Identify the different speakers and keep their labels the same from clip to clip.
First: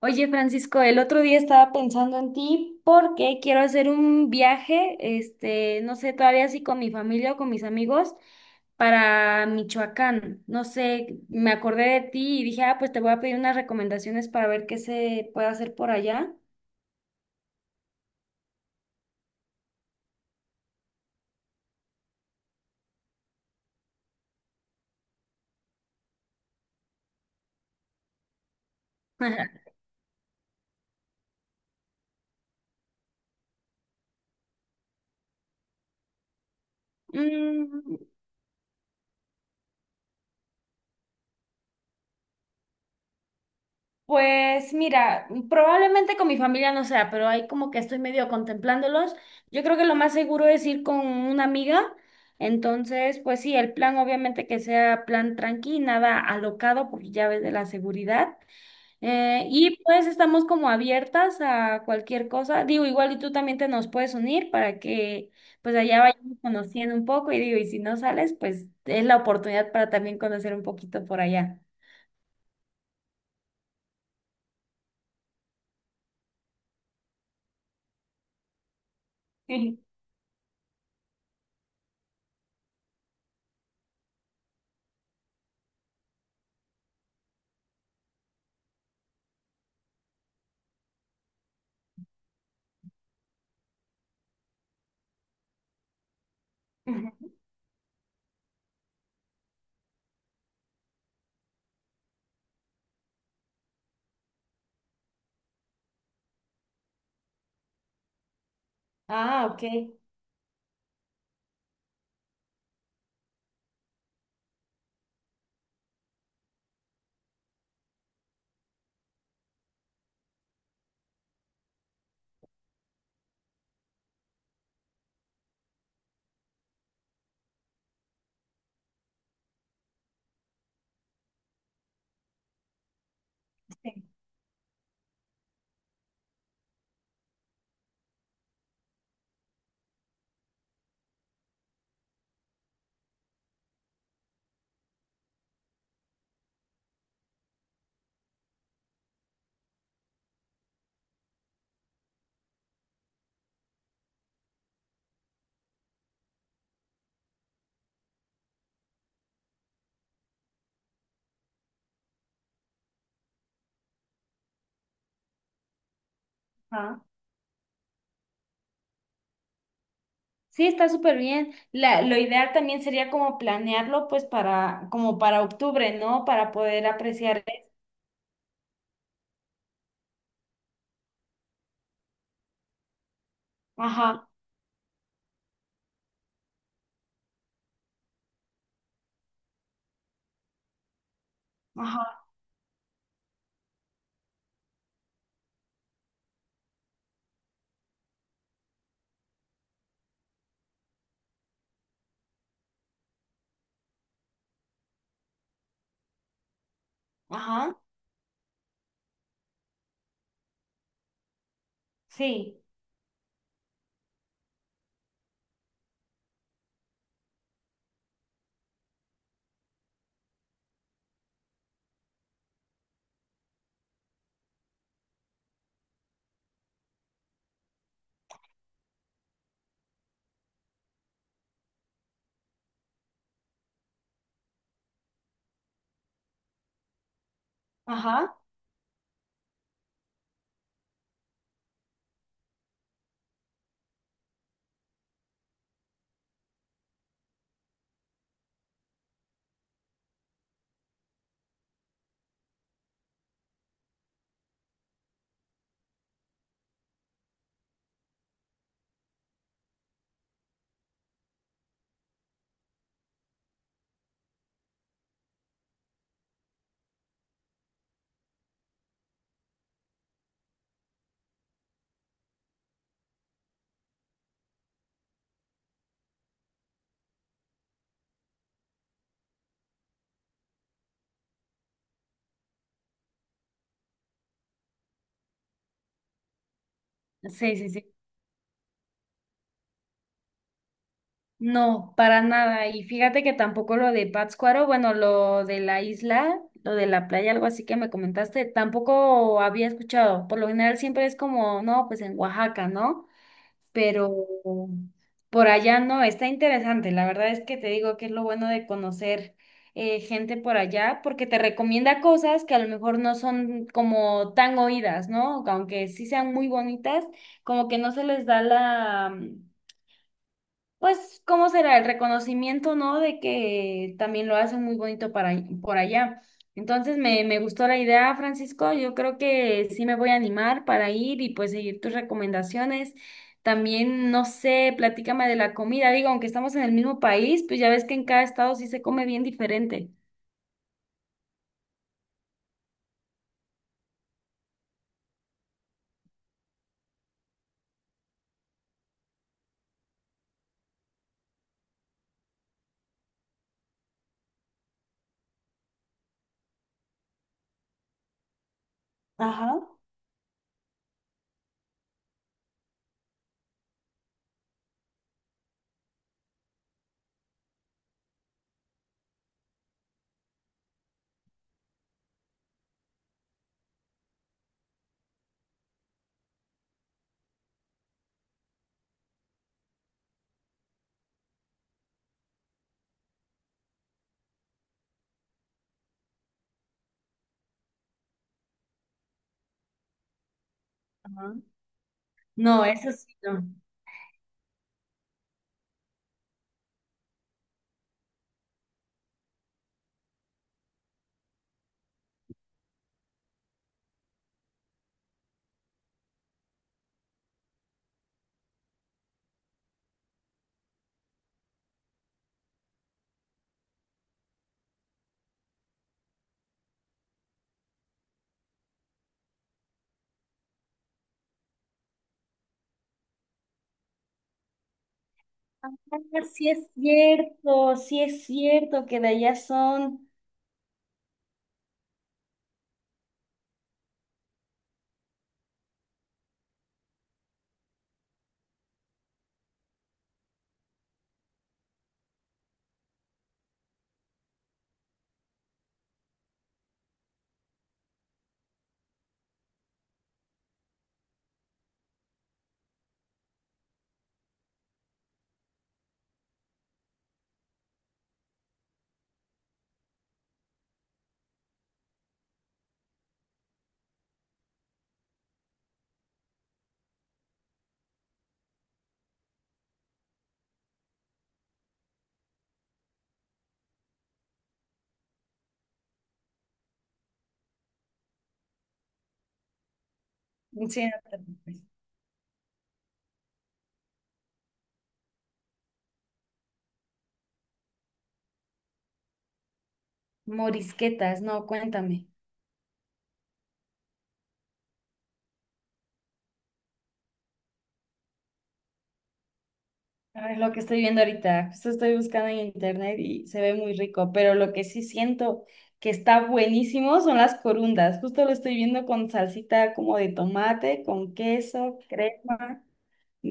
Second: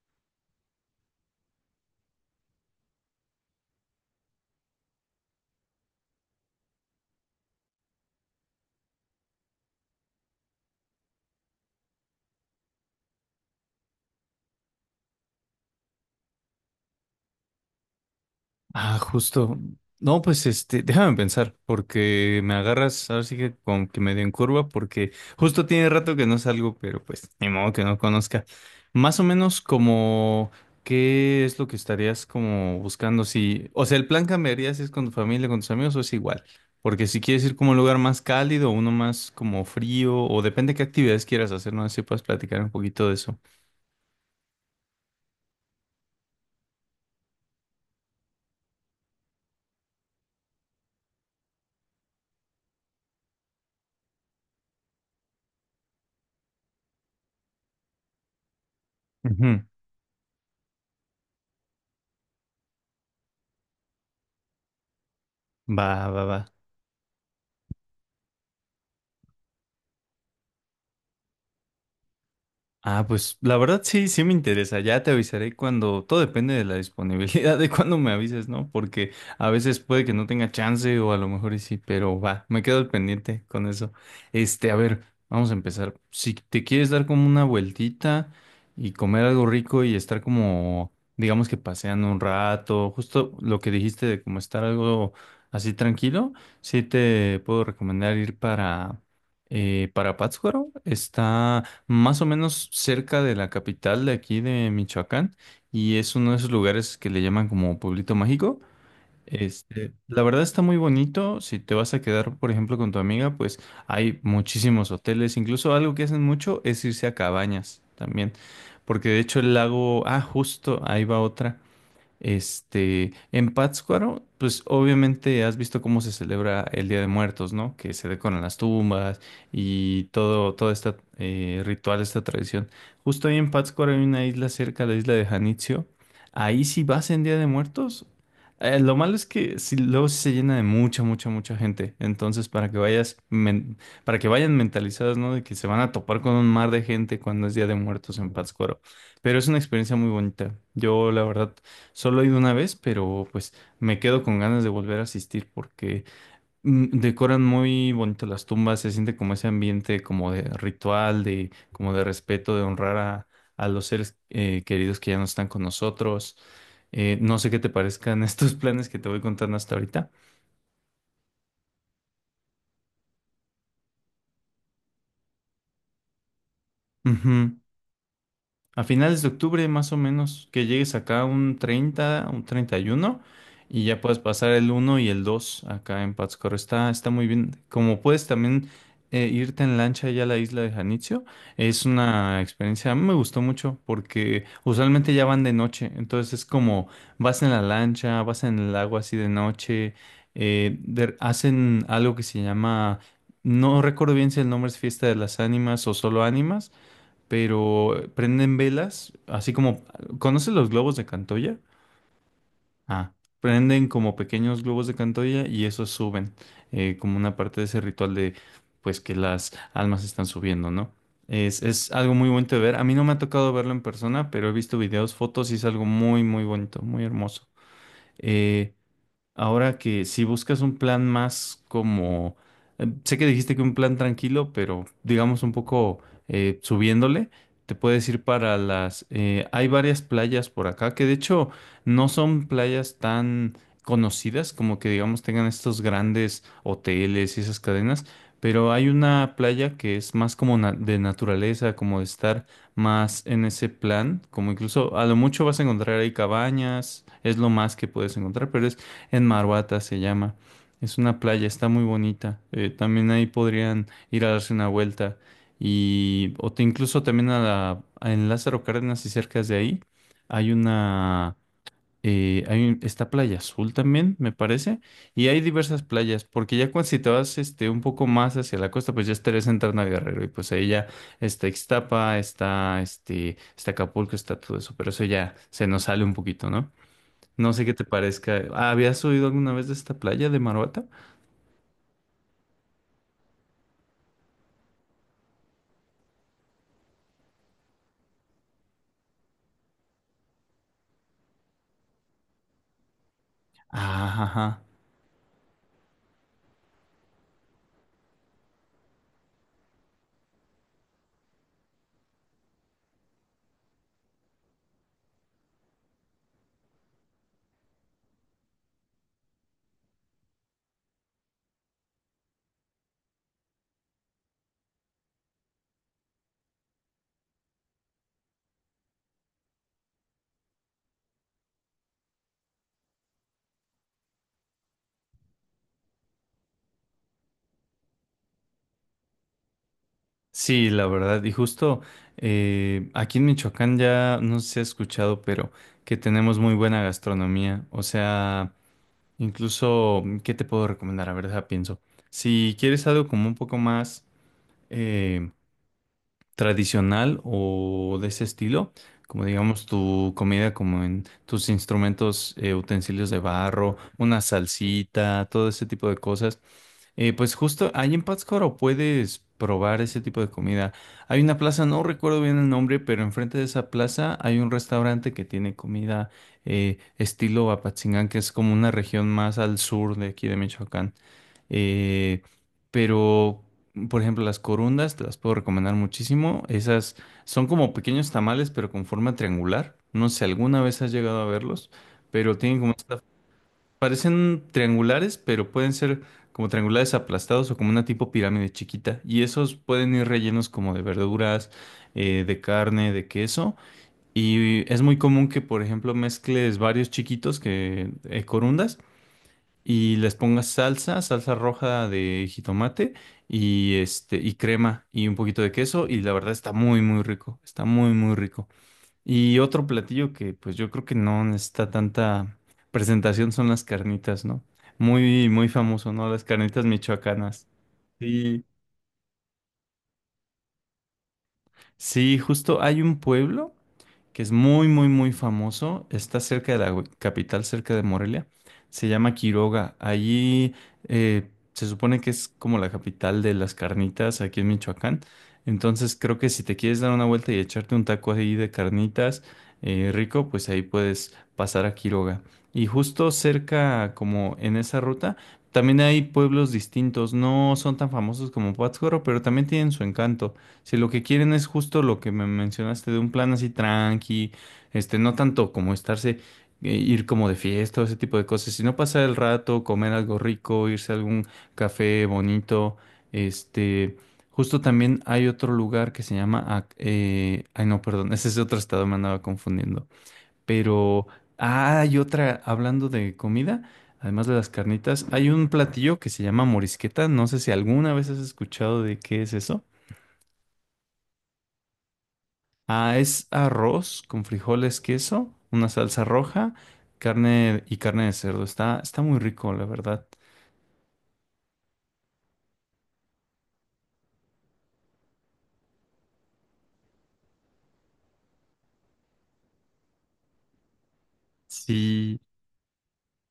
Speaker 1: Oye, Francisco, el otro día estaba pensando en ti porque quiero hacer un viaje, no sé todavía si con mi familia o con mis amigos para Michoacán. No sé, me acordé de ti y dije, ah, pues te voy a pedir unas recomendaciones para ver qué se puede hacer por allá.
Speaker 2: Ah, justo. No, pues este, déjame pensar, porque me agarras, ahora sí que con que medio en curva, porque justo tiene rato que no salgo, pero pues ni modo que no conozca. Más o menos como qué es lo que estarías como buscando si, o sea, el plan cambiaría si es con tu familia, con tus amigos o es igual, porque si quieres ir como a un lugar
Speaker 1: Mm,
Speaker 2: más cálido, uno más como frío, o depende qué actividades quieras hacer, no sé si puedes platicar un poquito de eso.
Speaker 1: Pues mira, probablemente con mi familia no sea, pero ahí como que estoy medio contemplándolos. Yo creo que lo más seguro es ir con una amiga. Entonces, pues sí, el plan obviamente que sea plan tranqui, nada alocado por llaves de la seguridad.
Speaker 2: Ujú.
Speaker 1: Y pues estamos como abiertas a cualquier cosa. Digo, igual y tú también te nos puedes unir para que pues
Speaker 2: Va,
Speaker 1: allá
Speaker 2: va, va.
Speaker 1: vayamos conociendo un poco. Y digo, y si no sales, pues es la oportunidad para también conocer un poquito por allá.
Speaker 2: Ah, pues la verdad sí, sí me interesa. Ya te avisaré cuando, todo depende de la disponibilidad de cuando me avises, ¿no? Porque a veces puede que no tenga chance o a lo mejor y sí, pero va, me quedo al pendiente con eso. Este, a ver, vamos a empezar. Si te quieres dar como una vueltita y comer algo rico y estar como, digamos que paseando un rato, justo lo que dijiste de como estar algo así tranquilo, sí te puedo recomendar ir para Pátzcuaro. Está más o menos cerca de la capital de aquí de Michoacán y es uno de esos lugares que le llaman como Pueblito Mágico.
Speaker 1: Ah, ok.
Speaker 2: Este, la verdad está muy bonito. Si te vas a quedar, por ejemplo, con tu amiga, pues hay muchísimos hoteles. Incluso algo que hacen mucho es irse a cabañas también. Porque de hecho el lago, ah, justo, ahí va otra. Este, en Pátzcuaro, pues obviamente has visto cómo se celebra el Día de Muertos, ¿no? Que se decoran las tumbas y todo este ritual, esta tradición. Justo ahí en Pátzcuaro hay
Speaker 1: Sí.
Speaker 2: una isla cerca, la isla de Janitzio. Ahí sí vas en Día de Muertos. Lo malo es que sí, luego sí se llena de mucha, mucha, mucha gente. Entonces, para que vayan mentalizadas, ¿no? De que se van a topar con un mar de gente cuando es Día de Muertos en Pátzcuaro. Pero es una experiencia muy bonita. Yo, la verdad, solo he ido una vez, pero pues me quedo con ganas de volver a asistir porque decoran muy bonito las tumbas, se siente como ese ambiente como de ritual, de como de respeto, de honrar a los seres queridos que ya no están con nosotros.
Speaker 1: Ajá.
Speaker 2: No sé qué te parezcan estos planes que te voy contando hasta ahorita.
Speaker 1: Sí, está súper bien. La, lo ideal también sería como planearlo, pues para, como para octubre, ¿no? Para poder apreciar
Speaker 2: Ujú.
Speaker 1: eso.
Speaker 2: A finales de octubre, más o menos, que llegues acá un 30, un 31 y ya puedes
Speaker 1: Ajá,
Speaker 2: pasar el uno y el 2 acá en Pátzcuaro. Está, está muy bien. Como puedes también irte en lancha allá a la isla de Janitzio, es
Speaker 1: ajá,
Speaker 2: una experiencia, a mí me gustó mucho porque usualmente ya van de noche, entonces es como vas en la lancha, vas en el agua así de noche, hacen algo que se llama, no recuerdo bien si el nombre es Fiesta de las Ánimas o solo Ánimas,
Speaker 1: ajá,
Speaker 2: pero prenden velas, así como, ¿conoces los globos de Cantoya?
Speaker 1: sí,
Speaker 2: Ah, prenden como pequeños globos de Cantoya y esos suben, como una parte de ese ritual de, pues que las almas están subiendo, ¿no? Es algo muy bonito de ver. A mí no me ha tocado verlo en persona, pero he visto videos, fotos y es algo muy, muy bonito, muy hermoso. Eh, Ahora que si buscas un plan más como, sé que dijiste que un plan tranquilo, pero digamos un poco subiéndole, te puedes ir
Speaker 1: ajá.
Speaker 2: hay varias playas por acá que de hecho no son playas tan conocidas como que digamos tengan estos grandes hoteles y esas cadenas, pero hay una playa que es más como de naturaleza, como de estar más en ese plan, como incluso a lo mucho vas a encontrar ahí cabañas, es lo más que puedes encontrar, pero es en Marhuata se llama. Es una playa, está muy bonita. También ahí podrían ir a darse una vuelta. Incluso también en Lázaro Cárdenas y cerca de ahí hay una, hay un- está Playa Azul también, me parece. Y hay diversas playas, porque ya cuando si te vas este, un poco más hacia la costa, pues ya estarías entrando a Guerrero. Y pues ahí ya está Ixtapa, está Acapulco, está todo eso. Pero eso ya se nos sale un poquito, ¿no? No
Speaker 1: Sí,
Speaker 2: sé
Speaker 1: sí,
Speaker 2: qué te
Speaker 1: sí.
Speaker 2: parezca. Ah, ¿habías oído alguna vez de esta playa de Maruata?
Speaker 1: No, para nada. Y fíjate que tampoco lo de Pátzcuaro, bueno, lo de la isla, lo de la playa, algo así que me comentaste, tampoco había escuchado. Por lo general siempre es como, no, pues en Oaxaca, ¿no? Pero
Speaker 2: Ajá, ajá.
Speaker 1: por allá no, está interesante. La verdad es que te digo que es lo bueno de conocer gente por allá, porque te recomienda cosas que a lo mejor no son como tan oídas, ¿no? Aunque sí sean muy bonitas, como que no se les da la pues, ¿cómo será? El reconocimiento, ¿no? De que también lo hacen muy bonito para, por allá. Entonces, me gustó la idea, Francisco. Yo creo que sí me voy a animar para ir y pues seguir tus recomendaciones. También, no sé, platícame de la comida. Digo, aunque estamos en el mismo país, pues ya ves que en cada estado sí se come bien diferente.
Speaker 2: Sí, la verdad. Y justo aquí en Michoacán ya no sé si has escuchado, pero que tenemos muy buena gastronomía. O sea, incluso, ¿qué te puedo recomendar? A ver, deja pienso. Si quieres algo como un poco más eh, tradicional o de ese estilo, como
Speaker 1: Ajá.
Speaker 2: digamos tu comida, como en tus instrumentos, utensilios de barro, una salsita, todo ese tipo de cosas. Pues justo ahí en Pátzcuaro puedes probar ese tipo de comida. Hay una plaza, no recuerdo bien el nombre, pero enfrente de esa plaza hay un restaurante que tiene comida estilo Apatzingán, que es como una región más al sur de aquí de Michoacán. Eh, pero, por ejemplo, las corundas te las puedo recomendar muchísimo. Esas son como pequeños tamales, pero con forma triangular. No sé, alguna vez has llegado a
Speaker 1: Ajá.
Speaker 2: verlos. Pero tienen
Speaker 1: No,
Speaker 2: como
Speaker 1: eso sí, no.
Speaker 2: Parecen triangulares, pero pueden ser como triangulares aplastados o como una tipo pirámide chiquita. Y esos pueden ir rellenos como de verduras, de carne, de queso. Y es muy común que, por ejemplo, mezcles varios chiquitos que corundas y les pongas salsa, salsa roja de jitomate y este y crema y un poquito de queso. Y la verdad está muy, muy rico. Está muy, muy rico. Y otro platillo que pues yo creo que no necesita tanta presentación son las carnitas, ¿no? Muy, muy
Speaker 1: Ah,
Speaker 2: famoso, ¿no? Las carnitas michoacanas.
Speaker 1: sí es
Speaker 2: Sí.
Speaker 1: cierto que de allá son...
Speaker 2: Sí, justo hay un pueblo que es muy, muy, muy famoso. Está cerca de la capital, cerca de Morelia. Se llama Quiroga. Allí se supone que es como la capital de las carnitas aquí en Michoacán. Entonces creo que si te quieres dar una vuelta y echarte un taco ahí de carnitas rico, pues ahí puedes pasar a Quiroga. Y justo cerca, como en esa ruta, también hay pueblos distintos. No son tan famosos como Pátzcuaro, pero también tienen su encanto. Si lo que quieren es justo lo que me mencionaste de un plan así tranqui, este, no tanto como estarse, ir como de fiesta o ese tipo de cosas, sino pasar el rato, comer algo rico, irse a algún café bonito, este, justo también hay otro lugar que se llama, ay no, perdón, ese es otro estado, me andaba confundiendo,
Speaker 1: Sí, no
Speaker 2: pero
Speaker 1: te preocupes.
Speaker 2: ah, hay otra, hablando de comida, además de las carnitas, hay un platillo que se llama morisqueta, no sé si alguna vez has escuchado de qué es eso.
Speaker 1: Morisquetas, no, cuéntame.
Speaker 2: Ah, es arroz con frijoles, queso, una salsa roja, carne y carne de cerdo. Está, está muy rico, la verdad.
Speaker 1: Ay, lo que estoy viendo ahorita, esto estoy buscando en internet y se ve muy rico, pero lo que sí siento que está buenísimo son las corundas. Justo lo estoy viendo con salsita como de tomate, con queso,
Speaker 2: Sí.
Speaker 1: crema,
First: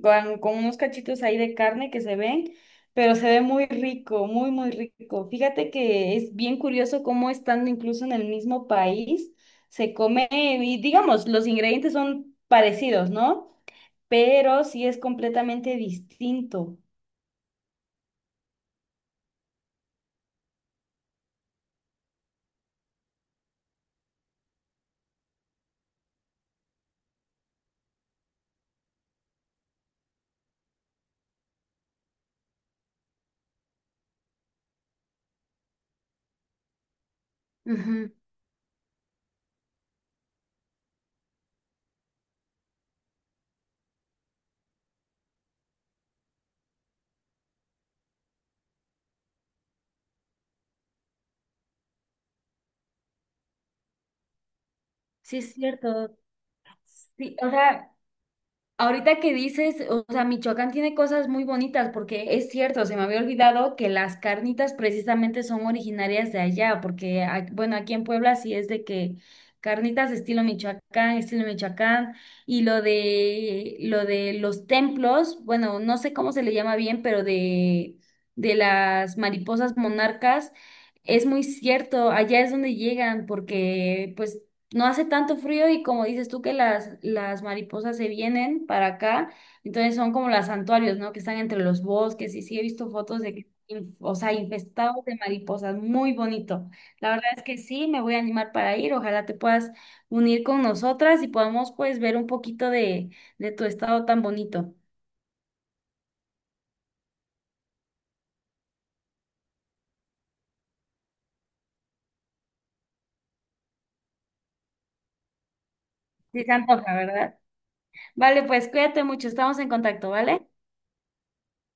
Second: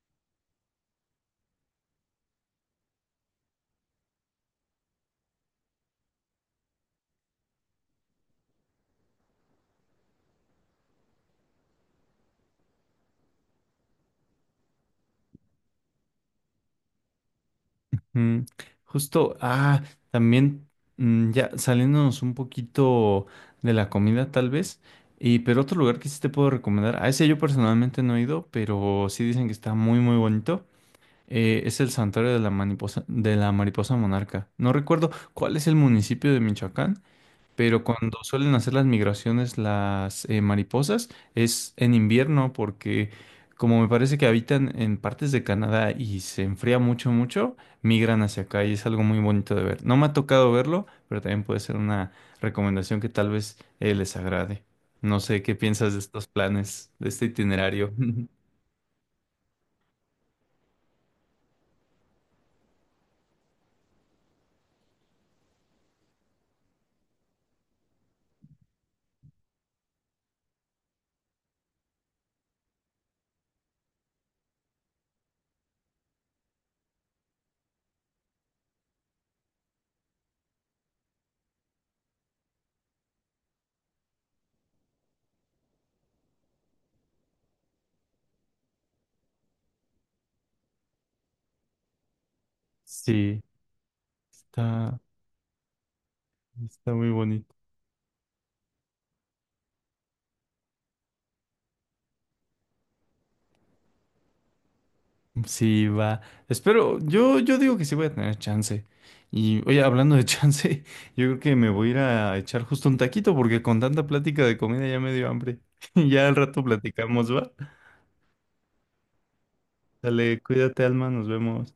Speaker 1: con unos cachitos ahí de carne que se ven, pero se ve muy rico, muy, muy rico. Fíjate que es bien curioso cómo estando incluso en el mismo país se come, y digamos, los ingredientes son parecidos, ¿no? Pero sí es completamente distinto.
Speaker 2: mm, Justo, ah, también ya saliéndonos un poquito de la comida, tal vez. Pero otro lugar que sí te puedo recomendar, a ese yo personalmente no he ido, pero sí dicen que está muy, muy bonito. Es el santuario de la mariposa monarca. No recuerdo cuál es el municipio de Michoacán. Pero
Speaker 1: Ujú.
Speaker 2: cuando suelen hacer las migraciones las mariposas es en invierno porque como me parece que habitan en partes de Canadá y se enfría mucho, mucho, migran hacia acá y es algo muy bonito de ver. No me ha tocado verlo, pero también puede ser una recomendación que tal vez les agrade. No
Speaker 1: Sí,
Speaker 2: sé qué
Speaker 1: es
Speaker 2: piensas de
Speaker 1: cierto.
Speaker 2: estos planes, de este
Speaker 1: Sí, o sea,
Speaker 2: itinerario.
Speaker 1: ahorita que dices, o sea, Michoacán tiene cosas muy bonitas, porque es cierto, se me había olvidado que las carnitas precisamente son originarias de allá, porque, a- bueno, aquí en Puebla sí es de que carnitas estilo Michoacán, y lo de los templos, bueno, no sé cómo se le llama bien, pero de las mariposas monarcas. Es muy cierto, allá es donde llegan, porque pues no hace tanto frío y como dices tú que las mariposas se vienen para acá, entonces son como los santuarios, ¿no? Que están entre los bosques y sí he visto fotos de
Speaker 2: Sí,
Speaker 1: que, o sea,
Speaker 2: está,
Speaker 1: infestados de mariposas, muy bonito.
Speaker 2: está muy
Speaker 1: La verdad es
Speaker 2: bonito.
Speaker 1: que sí, me voy a animar para ir, ojalá te puedas unir con nosotras y podamos pues ver un poquito de tu estado tan bonito.
Speaker 2: Sí, va. Espero, yo digo que sí voy a tener chance. Y oye, hablando de chance, yo creo que me voy a ir a echar justo un taquito porque con tanta plática de comida ya me dio hambre. Ya al
Speaker 1: Sí, se
Speaker 2: rato
Speaker 1: antoja,
Speaker 2: platicamos,
Speaker 1: ¿verdad?
Speaker 2: ¿va?
Speaker 1: Vale, pues cuídate mucho, estamos en contacto,
Speaker 2: Dale,
Speaker 1: ¿vale?
Speaker 2: cuídate, Alma, nos vemos.